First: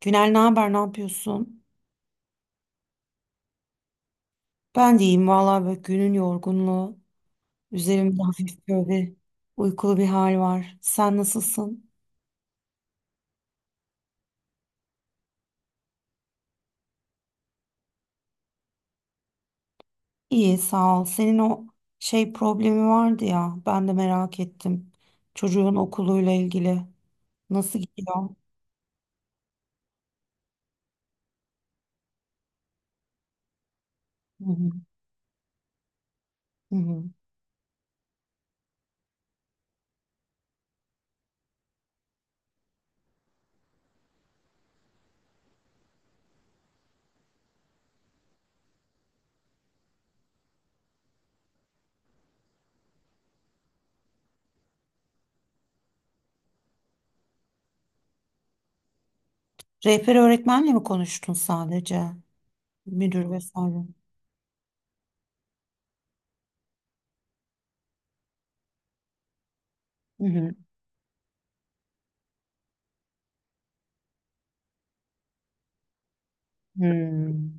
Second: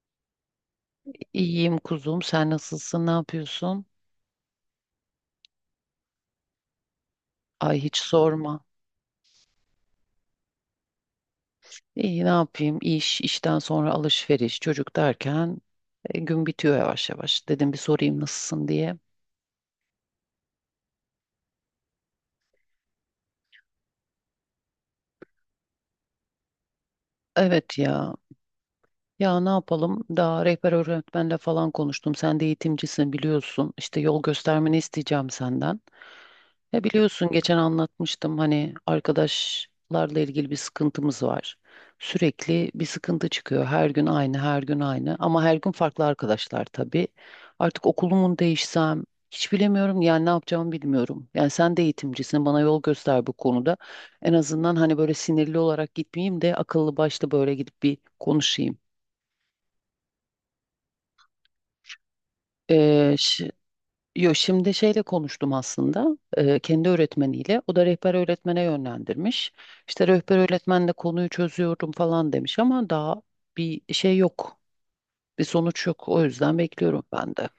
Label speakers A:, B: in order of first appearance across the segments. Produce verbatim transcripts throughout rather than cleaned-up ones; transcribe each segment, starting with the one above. A: Günel ne haber, ne yapıyorsun?
B: İyiyim kuzum. Sen nasılsın? Ne yapıyorsun?
A: Ben de iyiyim vallahi böyle günün yorgunluğu.
B: Ay hiç
A: Üzerimde
B: sorma.
A: hafif böyle uykulu bir hal var. Sen nasılsın?
B: İyi ne yapayım? İş, işten sonra alışveriş, çocuk derken e, gün bitiyor yavaş yavaş. Dedim bir sorayım nasılsın diye.
A: İyi sağ ol. Senin o şey problemi vardı ya ben de merak ettim. Çocuğun okuluyla ilgili.
B: Evet
A: Nasıl
B: ya.
A: gidiyor?
B: Ya ne yapalım? Daha rehber öğretmenle falan konuştum. Sen de eğitimcisin biliyorsun. İşte yol
A: Hı hı.
B: göstermeni isteyeceğim senden.
A: Hı
B: Ya
A: hı.
B: biliyorsun geçen anlatmıştım hani arkadaşlarla ilgili bir sıkıntımız var. Sürekli bir sıkıntı çıkıyor. Her gün aynı, her gün aynı. Ama her gün farklı arkadaşlar tabii. Artık okulumun değişsem hiç bilemiyorum. Yani ne yapacağımı bilmiyorum. Yani sen de eğitimcisin. Bana yol göster bu konuda. En azından hani böyle sinirli olarak gitmeyeyim de akıllı başlı böyle gidip bir konuşayım.
A: Rehber öğretmenle mi konuştun sadece?
B: Ee,
A: Müdür
B: şi-
A: vesaire.
B: yo, Şimdi şeyle konuştum aslında, e, kendi öğretmeniyle. O da rehber öğretmene yönlendirmiş. İşte
A: Hı
B: rehber
A: hı.
B: öğretmenle konuyu çözüyorum falan demiş ama daha bir şey yok. Bir sonuç yok. O yüzden
A: Hı.
B: bekliyorum ben de.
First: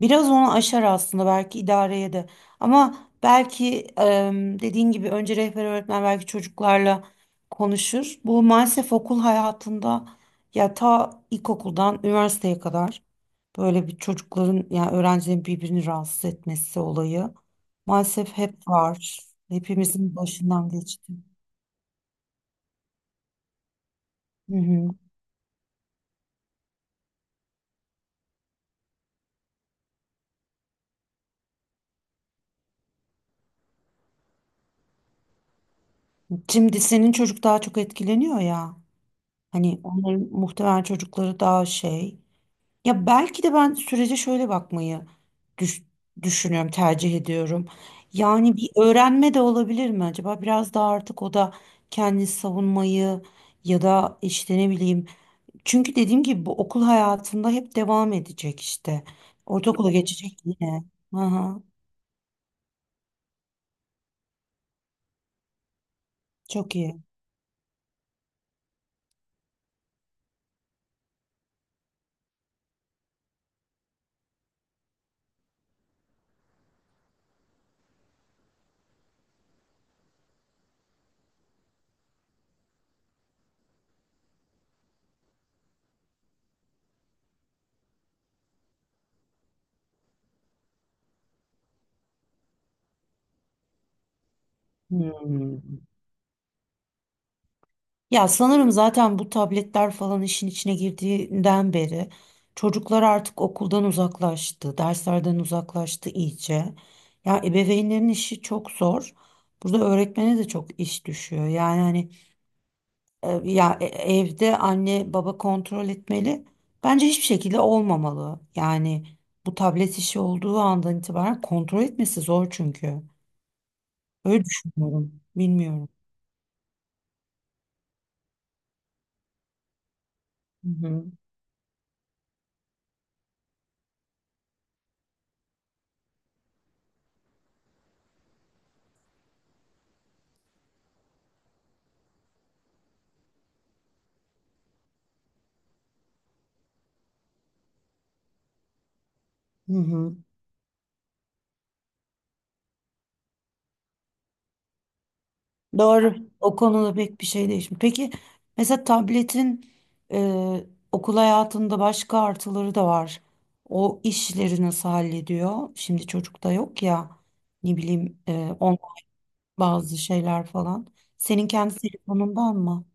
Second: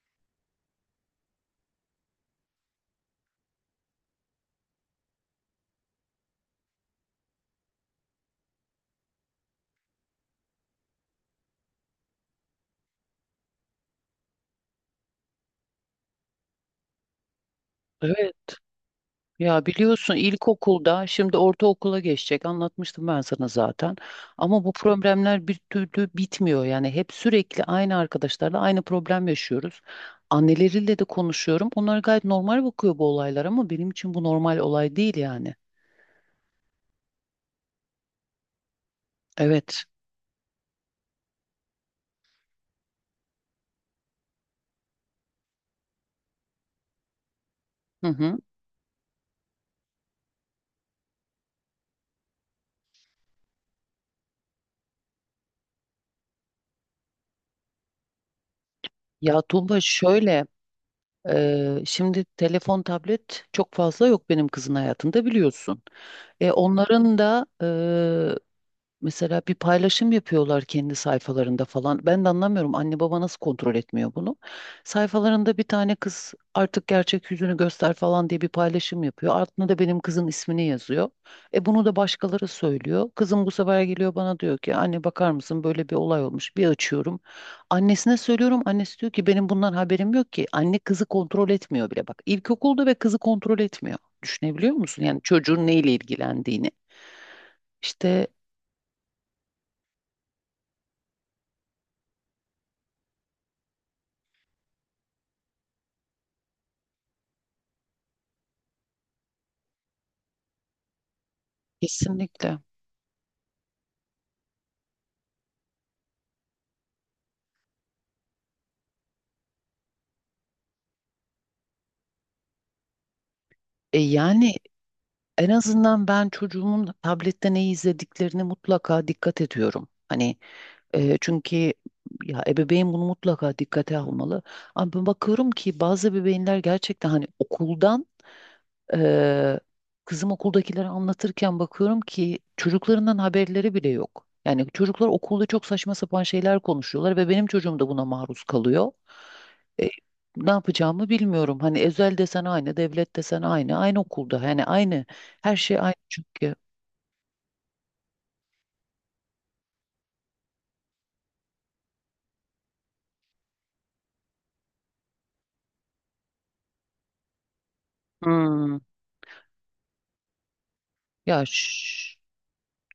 A: Biraz onu aşar aslında belki idareye de. Ama belki em, dediğin gibi önce rehber öğretmen belki çocuklarla konuşur. Bu maalesef okul hayatında ya ta ilkokuldan üniversiteye kadar böyle bir çocukların yani öğrencilerin birbirini rahatsız etmesi olayı maalesef
B: Evet.
A: hep var.
B: Ya biliyorsun
A: Hepimizin başından
B: ilkokulda
A: geçti.
B: şimdi ortaokula geçecek, anlatmıştım ben sana zaten.
A: Hı
B: Ama bu
A: hı.
B: problemler bir türlü bitmiyor yani hep sürekli aynı arkadaşlarla aynı problem yaşıyoruz. Anneleriyle de konuşuyorum. Onlar gayet normal bakıyor bu olaylar ama benim için bu normal olay değil yani.
A: Şimdi senin çocuk daha çok etkileniyor ya. Hani
B: Evet.
A: onların muhtemelen çocukları daha şey. Ya belki de ben sürece şöyle bakmayı düş- düşünüyorum, tercih ediyorum.
B: Hı hı.
A: Yani bir öğrenme de olabilir mi acaba? Biraz daha artık o da kendini savunmayı ya da işte ne bileyim. Çünkü dediğim gibi bu okul hayatında hep devam edecek işte.
B: Ya Tuğba,
A: Ortaokula geçecek
B: şöyle,
A: yine. Aha,
B: e, şimdi telefon tablet çok fazla yok benim kızın hayatında biliyorsun. E,
A: çok iyi.
B: onların da mesela bir paylaşım yapıyorlar kendi sayfalarında falan. Ben de anlamıyorum anne baba nasıl kontrol etmiyor bunu. Sayfalarında bir tane kız artık gerçek yüzünü göster falan diye bir paylaşım yapıyor. Altına da benim kızın ismini yazıyor. E bunu da başkaları söylüyor. Kızım bu sefer geliyor bana diyor ki anne bakar mısın, böyle bir olay olmuş. Bir açıyorum. Annesine söylüyorum. Annesi diyor ki benim bundan haberim yok ki. Anne kızı kontrol etmiyor bile bak. İlkokulda ve kızı kontrol etmiyor. Düşünebiliyor musun? Yani
A: Hmm.
B: çocuğun neyle ilgilendiğini. İşte.
A: Ya sanırım zaten bu tabletler falan işin içine girdiğinden beri çocuklar artık okuldan uzaklaştı, derslerden uzaklaştı iyice. Ya ebeveynlerin işi çok zor. Burada öğretmene de çok iş düşüyor. Yani hani
B: Kesinlikle.
A: e, ya e- evde anne baba kontrol etmeli. Bence hiçbir şekilde olmamalı. Yani bu tablet işi olduğu andan itibaren kontrol etmesi zor çünkü.
B: E
A: Öyle
B: yani
A: düşünüyorum.
B: en
A: Bilmiyorum.
B: azından ben çocuğumun tablette ne izlediklerini mutlaka dikkat ediyorum. Hani,
A: Hı hı.
B: e, çünkü ya ebeveyn bunu mutlaka dikkate almalı. Ama ben bakıyorum ki bazı ebeveynler gerçekten hani okuldan, e, kızım okuldakileri anlatırken bakıyorum ki çocuklarından haberleri bile yok. Yani çocuklar okulda çok saçma sapan şeyler konuşuyorlar ve benim çocuğum da buna maruz kalıyor.
A: Hı
B: E,
A: hı.
B: Ne yapacağımı bilmiyorum. Hani özel desen aynı, devlet desen aynı, aynı okulda. Yani aynı, her şey aynı
A: Doğru.
B: çünkü.
A: O konuda pek bir şey değişmiyor. Peki mesela tabletin e, okul hayatında başka artıları da var. O işleri nasıl hallediyor? Şimdi çocukta yok ya ne bileyim e,
B: Hmm.
A: on bazı şeyler falan.
B: Ya
A: Senin kendi
B: ş-
A: telefonundan mı?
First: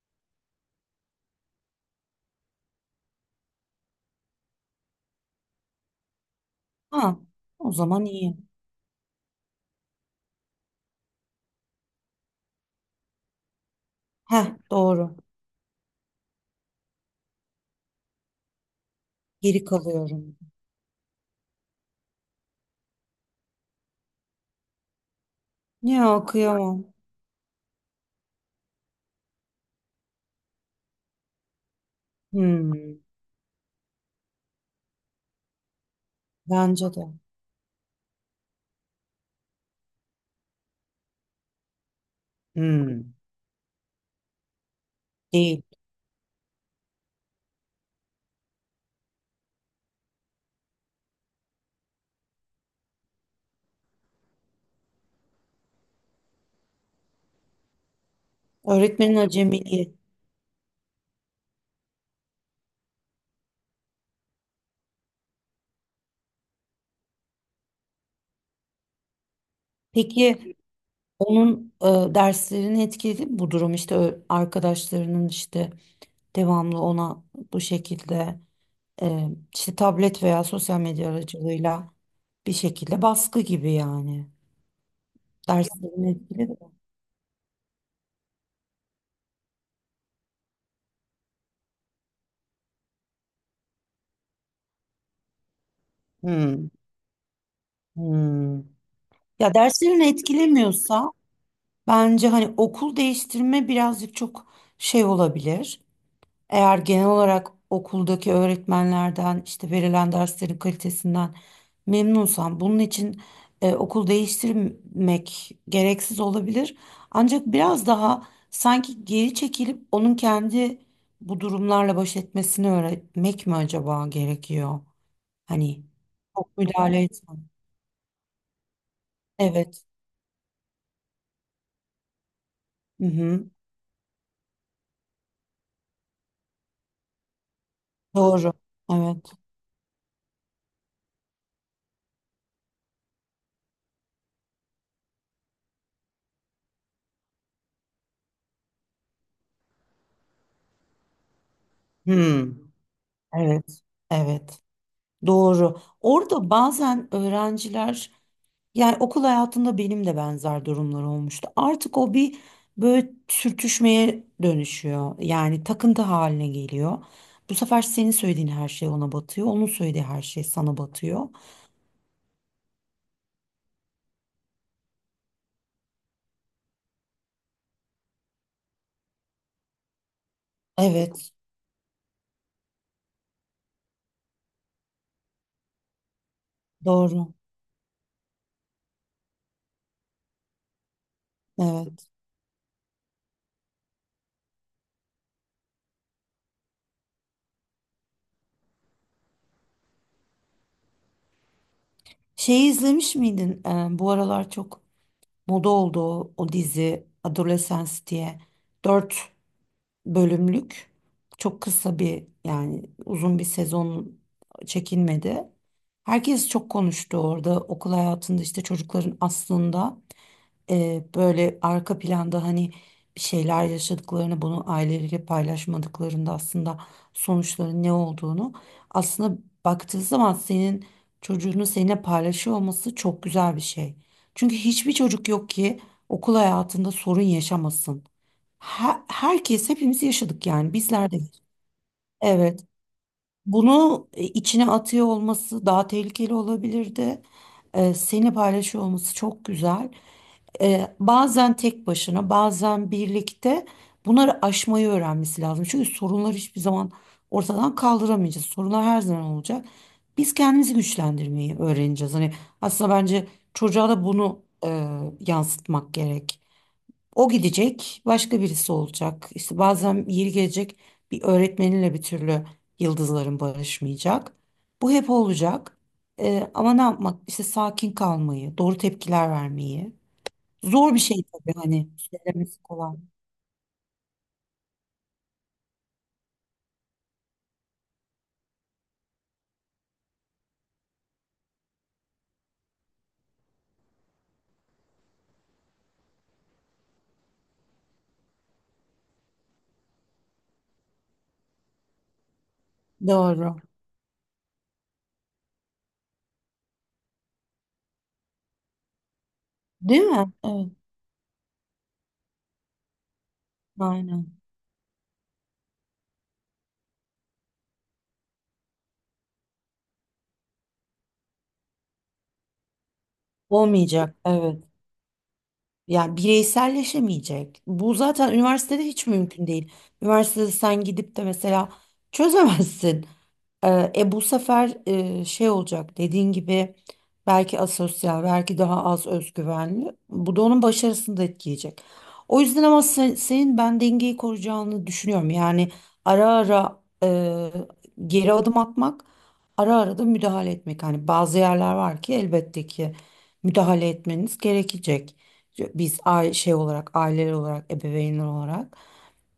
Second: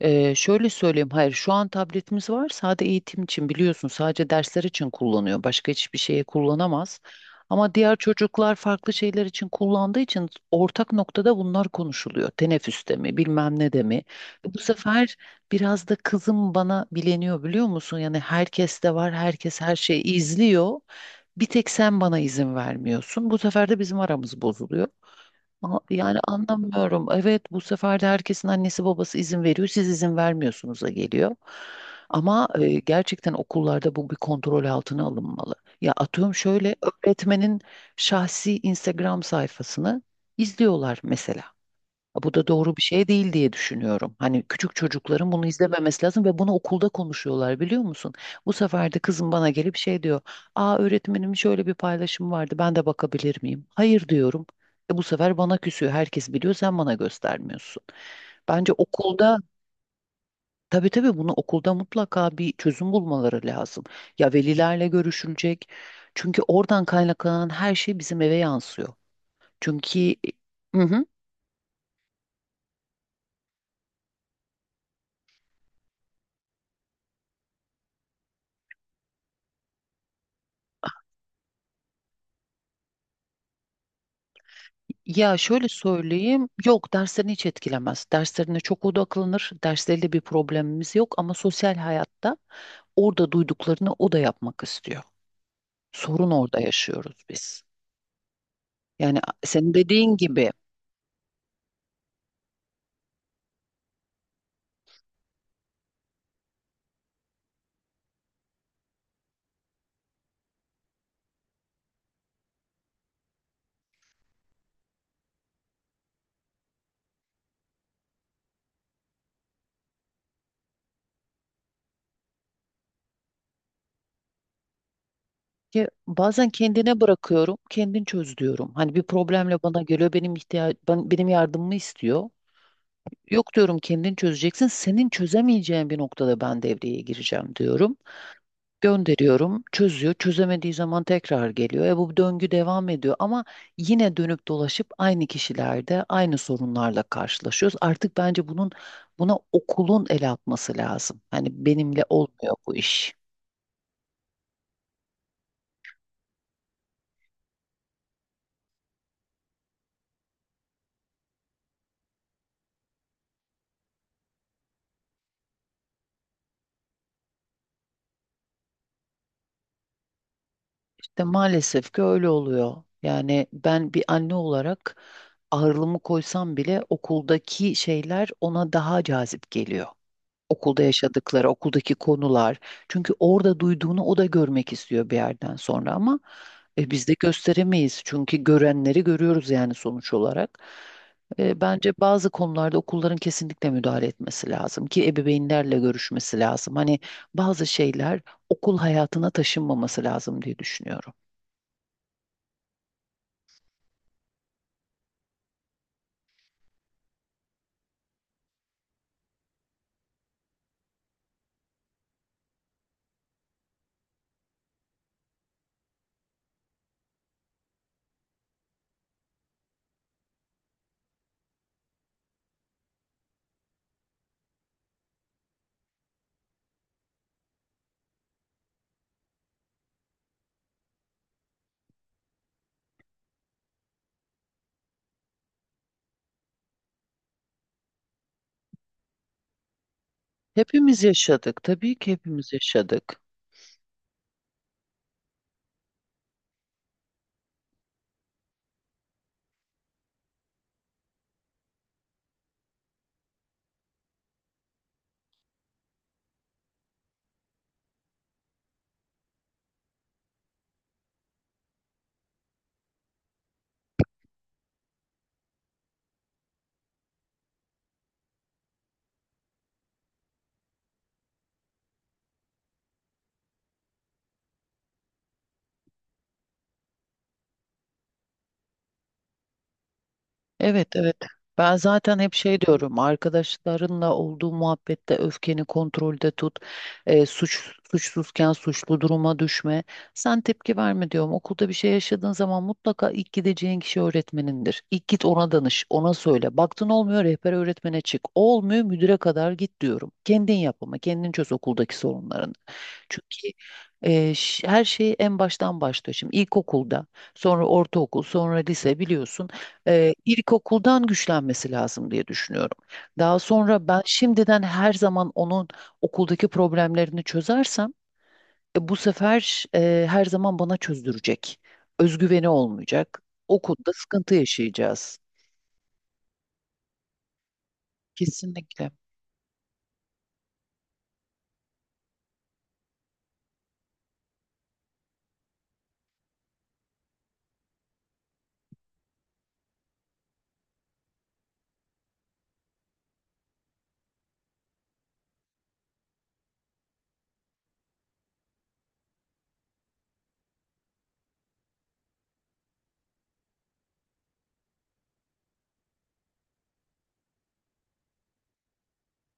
B: E, şöyle söyleyeyim, hayır şu an tabletimiz var sadece eğitim için biliyorsun, sadece dersler için kullanıyor, başka hiçbir şeye kullanamaz.
A: Ha, o
B: Ama diğer
A: zaman iyi.
B: çocuklar farklı şeyler için kullandığı için ortak noktada bunlar konuşuluyor. Teneffüste mi, bilmem ne de mi.
A: Heh,
B: Bu sefer
A: doğru.
B: biraz da kızım bana bileniyor biliyor musun? Yani herkes de var, herkes
A: Geri
B: her şeyi
A: kalıyorum.
B: izliyor. Bir tek sen bana izin vermiyorsun. Bu sefer de bizim aramız bozuluyor. Ama yani
A: Ya kıyamam.
B: anlamıyorum. Evet, bu sefer de herkesin annesi babası izin veriyor. Siz izin vermiyorsunuz'a geliyor. Ama e,
A: Hmm,
B: gerçekten okullarda bu bir kontrol altına alınmalı. Ya atıyorum şöyle,
A: bence de.
B: öğretmenin şahsi Instagram sayfasını izliyorlar mesela. Bu da doğru bir şey
A: Hmm,
B: değil diye düşünüyorum. Hani küçük çocukların bunu
A: değil.
B: izlememesi lazım ve bunu okulda konuşuyorlar biliyor musun? Bu sefer de kızım bana gelip şey diyor. Aa, öğretmenim şöyle bir paylaşım vardı, ben de bakabilir miyim? Hayır diyorum. E bu sefer bana küsüyor. Herkes biliyor sen bana göstermiyorsun. Bence
A: Öğretmenin
B: okulda,
A: acemiliği.
B: tabii tabii bunu okulda mutlaka bir çözüm bulmaları lazım. Ya velilerle görüşülecek. Çünkü oradan kaynaklanan her şey bizim eve yansıyor. Çünkü... e,
A: Peki
B: Hı hı.
A: onun e, derslerini etkiledi bu durum işte ö- arkadaşlarının işte devamlı ona bu şekilde e, işte tablet veya sosyal medya aracılığıyla bir şekilde baskı gibi yani.
B: Ya şöyle
A: Derslerini
B: söyleyeyim,
A: etkiledi.
B: yok derslerini hiç etkilemez. Derslerine çok odaklanır, dersleriyle bir problemimiz yok ama sosyal hayatta orada duyduklarını o da yapmak istiyor. Sorun orada
A: Hmm,
B: yaşıyoruz biz.
A: hmm.
B: Yani a-
A: Ya
B: senin
A: derslerini
B: dediğin gibi,
A: etkilemiyorsa bence hani okul değiştirme birazcık çok şey olabilir. Eğer genel olarak okuldaki öğretmenlerden işte verilen derslerin kalitesinden memnunsan bunun için e, okul değiştirmek gereksiz olabilir. Ancak biraz daha sanki geri çekilip onun kendi bu durumlarla baş etmesini öğretmek mi acaba gerekiyor? Hani
B: ki bazen
A: çok
B: kendine
A: müdahale etme.
B: bırakıyorum, kendin çöz diyorum. Hani bir problemle bana
A: Evet.
B: geliyor, benim ihtiyaç, ben, benim yardımımı istiyor.
A: Hı hı.
B: Yok diyorum, kendin çözeceksin, senin çözemeyeceğin bir noktada ben devreye gireceğim diyorum.
A: Doğru. Evet.
B: Gönderiyorum, çözüyor. Çözemediği zaman tekrar geliyor. E bu döngü devam ediyor ama yine dönüp dolaşıp aynı kişilerde aynı sorunlarla karşılaşıyoruz. Artık bence bunun buna okulun el atması lazım. Hani benimle
A: Hmm.
B: olmuyor bu iş.
A: Evet. Evet. Doğru. Orada bazen öğrenciler, yani okul hayatında benim de benzer durumlar olmuştu. Artık o bir böyle sürtüşmeye dönüşüyor. Yani takıntı haline geliyor. Bu sefer senin söylediğin her şey ona batıyor. Onun söylediği her şey sana
B: İşte
A: batıyor.
B: maalesef ki öyle oluyor. Yani ben bir anne olarak ağırlığımı koysam bile okuldaki şeyler ona daha cazip geliyor. Okulda
A: Evet.
B: yaşadıkları, okuldaki konular. Çünkü orada duyduğunu o da görmek istiyor bir yerden sonra ama e, biz de
A: Doğru.
B: gösteremeyiz. Çünkü görenleri görüyoruz yani sonuç olarak. E, bence
A: Evet.
B: bazı konularda okulların kesinlikle müdahale etmesi lazım ki ebeveynlerle görüşmesi lazım. Hani bazı şeyler okul hayatına taşınmaması lazım diye düşünüyorum.
A: Şeyi izlemiş miydin? Ee, bu aralar çok moda oldu o, o dizi Adolescence diye. Dört bölümlük. Çok kısa bir yani uzun bir sezon çekilmedi. Herkes çok konuştu orada okul hayatında işte çocukların aslında e, böyle arka planda hani bir şeyler yaşadıklarını, bunu aileleriyle paylaşmadıklarında aslında sonuçların ne olduğunu, aslında baktığı zaman senin çocuğunu seninle paylaşıyor olması çok güzel bir şey. Çünkü hiçbir çocuk yok ki okul hayatında sorun yaşamasın. Her- herkes hepimiz yaşadık yani
B: Hepimiz
A: bizler de.
B: yaşadık. Tabii ki hepimiz
A: Evet.
B: yaşadık.
A: Bunu e, içine atıyor olması daha tehlikeli olabilirdi. E, seni paylaşıyor olması çok güzel. E, bazen tek başına, bazen birlikte bunları aşmayı öğrenmesi lazım. Çünkü sorunlar hiçbir zaman ortadan kaldıramayacağız. Sorunlar her zaman olacak. Biz kendimizi güçlendirmeyi öğreneceğiz. Hani aslında bence çocuğa da bunu e, yansıtmak gerek. O gidecek, başka birisi olacak. İşte bazen yeri gelecek bir öğretmeninle bir türlü yıldızların barışmayacak. Bu hep olacak. Ee, ama ne yapmak? İşte sakin kalmayı, doğru tepkiler vermeyi.
B: Evet
A: Zor bir
B: evet.
A: şey tabii
B: Ben
A: hani
B: zaten hep şey
A: söylemesi kolay.
B: diyorum, arkadaşlarınla olduğu muhabbette öfkeni kontrolde tut. E, suç suçsuzken suçlu duruma düşme. Sen tepki verme diyorum. Okulda bir şey yaşadığın zaman mutlaka ilk gideceğin kişi öğretmenindir. İlk git ona danış, ona söyle. Baktın olmuyor rehber öğretmene çık. Olmuyor müdüre kadar git diyorum. Kendin yap ama kendin çöz okuldaki sorunlarını. Çünkü
A: Doğru.
B: e, ş- her şey en baştan başlıyor. Şimdi ilkokulda, sonra ortaokul, sonra lise biliyorsun,
A: Değil
B: e,
A: mi? Evet,
B: ilkokuldan güçlenmesi lazım diye düşünüyorum. Daha sonra ben
A: aynen.
B: şimdiden her zaman onun okuldaki problemlerini çözersem, e, bu sefer e, her zaman bana çözdürecek. Özgüveni olmayacak. Okulda
A: Olmayacak,
B: sıkıntı
A: evet.
B: yaşayacağız.
A: Yani bireyselleşemeyecek. Bu zaten üniversitede
B: Kesinlikle.
A: hiç mümkün değil. Üniversitede sen gidip de mesela çözemezsin. Ee, E, bu sefer e, şey olacak dediğin gibi belki asosyal, belki daha az özgüvenli. Bu da onun başarısını da etkileyecek. O yüzden ama sen- senin ben dengeyi koruyacağını düşünüyorum. Yani ara ara e, geri adım atmak, ara ara da müdahale etmek. Hani bazı yerler var ki elbette ki müdahale etmeniz gerekecek. Biz aile şey olarak, aileler olarak, ebeveynler olarak.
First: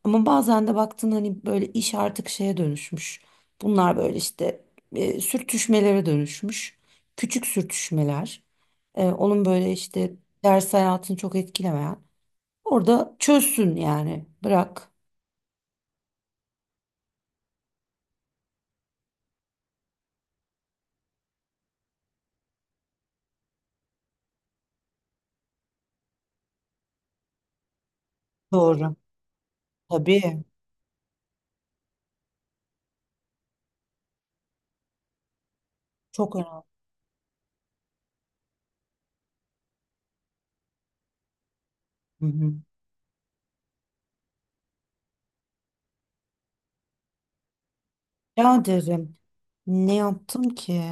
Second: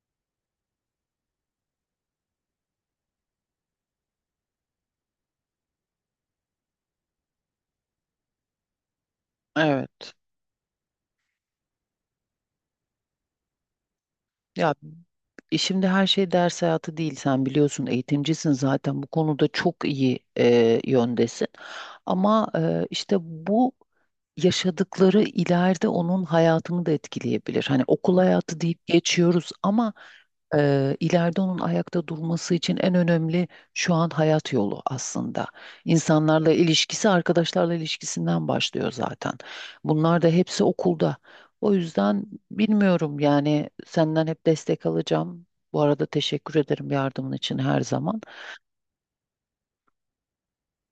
A: Ama bazen de baktın hani böyle iş artık şeye dönüşmüş. Bunlar böyle işte e, sürtüşmelere dönüşmüş. Küçük sürtüşmeler. E, onun böyle işte
B: Evet.
A: ders hayatını çok etkilemeyen. Orada çözsün yani.
B: Ya
A: Bırak.
B: E şimdi her şey ders hayatı değil. Sen biliyorsun eğitimcisin zaten bu konuda çok iyi, e, yöndesin. Ama e, işte bu yaşadıkları ileride onun hayatını da etkileyebilir. Hani okul hayatı deyip
A: Doğru.
B: geçiyoruz ama
A: Tabii.
B: e, ileride onun ayakta durması için en önemli, şu an hayat yolu aslında.
A: Çok
B: İnsanlarla
A: önemli.
B: ilişkisi, arkadaşlarla ilişkisinden başlıyor zaten. Bunlar da hepsi okulda. O yüzden
A: Hı hı.
B: bilmiyorum yani senden hep destek alacağım. Bu arada teşekkür ederim yardımın için her zaman.
A: Ya derim. Ne yaptım ki?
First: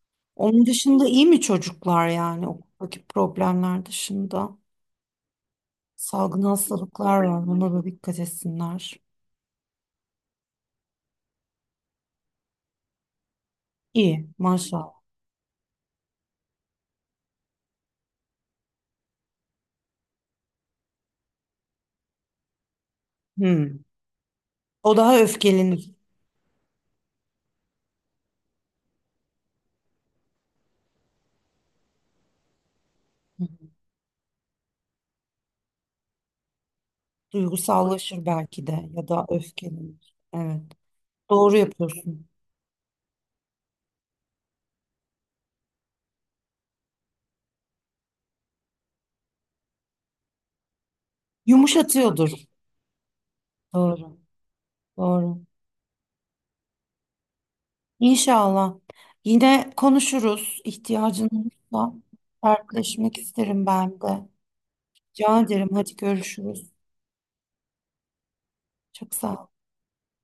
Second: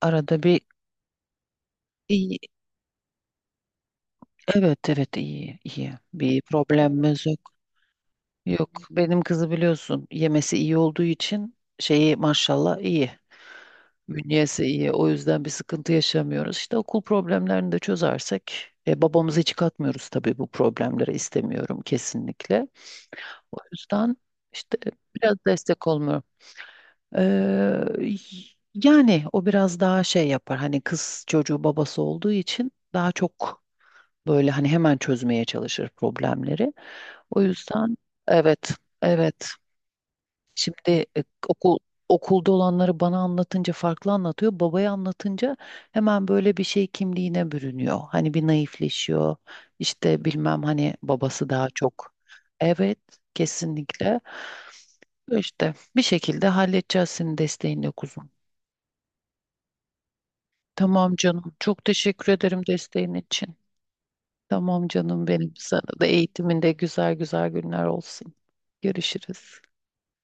B: Arada bir
A: Onun dışında iyi mi çocuklar
B: iyi,
A: yani okuldaki problemler dışında?
B: evet evet, iyi iyi, bir
A: Salgın hastalıklar
B: problemimiz
A: var.
B: yok.
A: Ona da dikkat
B: Yok
A: etsinler.
B: benim kızı biliyorsun yemesi iyi olduğu için şeyi maşallah iyi.
A: İyi
B: Bünyesi iyi,
A: maşallah.
B: o yüzden bir sıkıntı yaşamıyoruz. İşte okul problemlerini de çözersek, e, babamızı hiç katmıyoruz tabii bu problemlere, istemiyorum kesinlikle. O
A: Hmm.
B: yüzden işte
A: O daha
B: biraz
A: öfkeleniyor.
B: destek olmuyor. Ee, Yani o biraz daha şey yapar. Hani kız çocuğu babası olduğu için daha çok böyle hani hemen çözmeye çalışır problemleri. O yüzden
A: Duygusallaşır belki
B: evet,
A: de ya da
B: evet.
A: öfkelenir. Evet.
B: Şimdi e,
A: Doğru
B: okul
A: yapıyorsun.
B: okulda olanları bana anlatınca farklı anlatıyor. Babaya anlatınca hemen böyle bir şey kimliğine bürünüyor. Hani bir naifleşiyor. İşte bilmem hani babası daha çok.
A: Yumuşatıyordur.
B: Evet,
A: Doğru.
B: kesinlikle.
A: Doğru.
B: İşte bir şekilde halledeceğiz senin desteğinle kuzum.
A: İnşallah. Yine konuşuruz.
B: Tamam
A: İhtiyacın
B: canım. Çok
A: olursa
B: teşekkür ederim desteğin
A: dertleşmek
B: için.
A: isterim ben de.
B: Tamam canım
A: Rica
B: benim.
A: ederim.
B: Sana
A: Hadi
B: da eğitiminde
A: görüşürüz.
B: güzel güzel günler olsun.
A: Çok sağ ol.
B: Görüşürüz.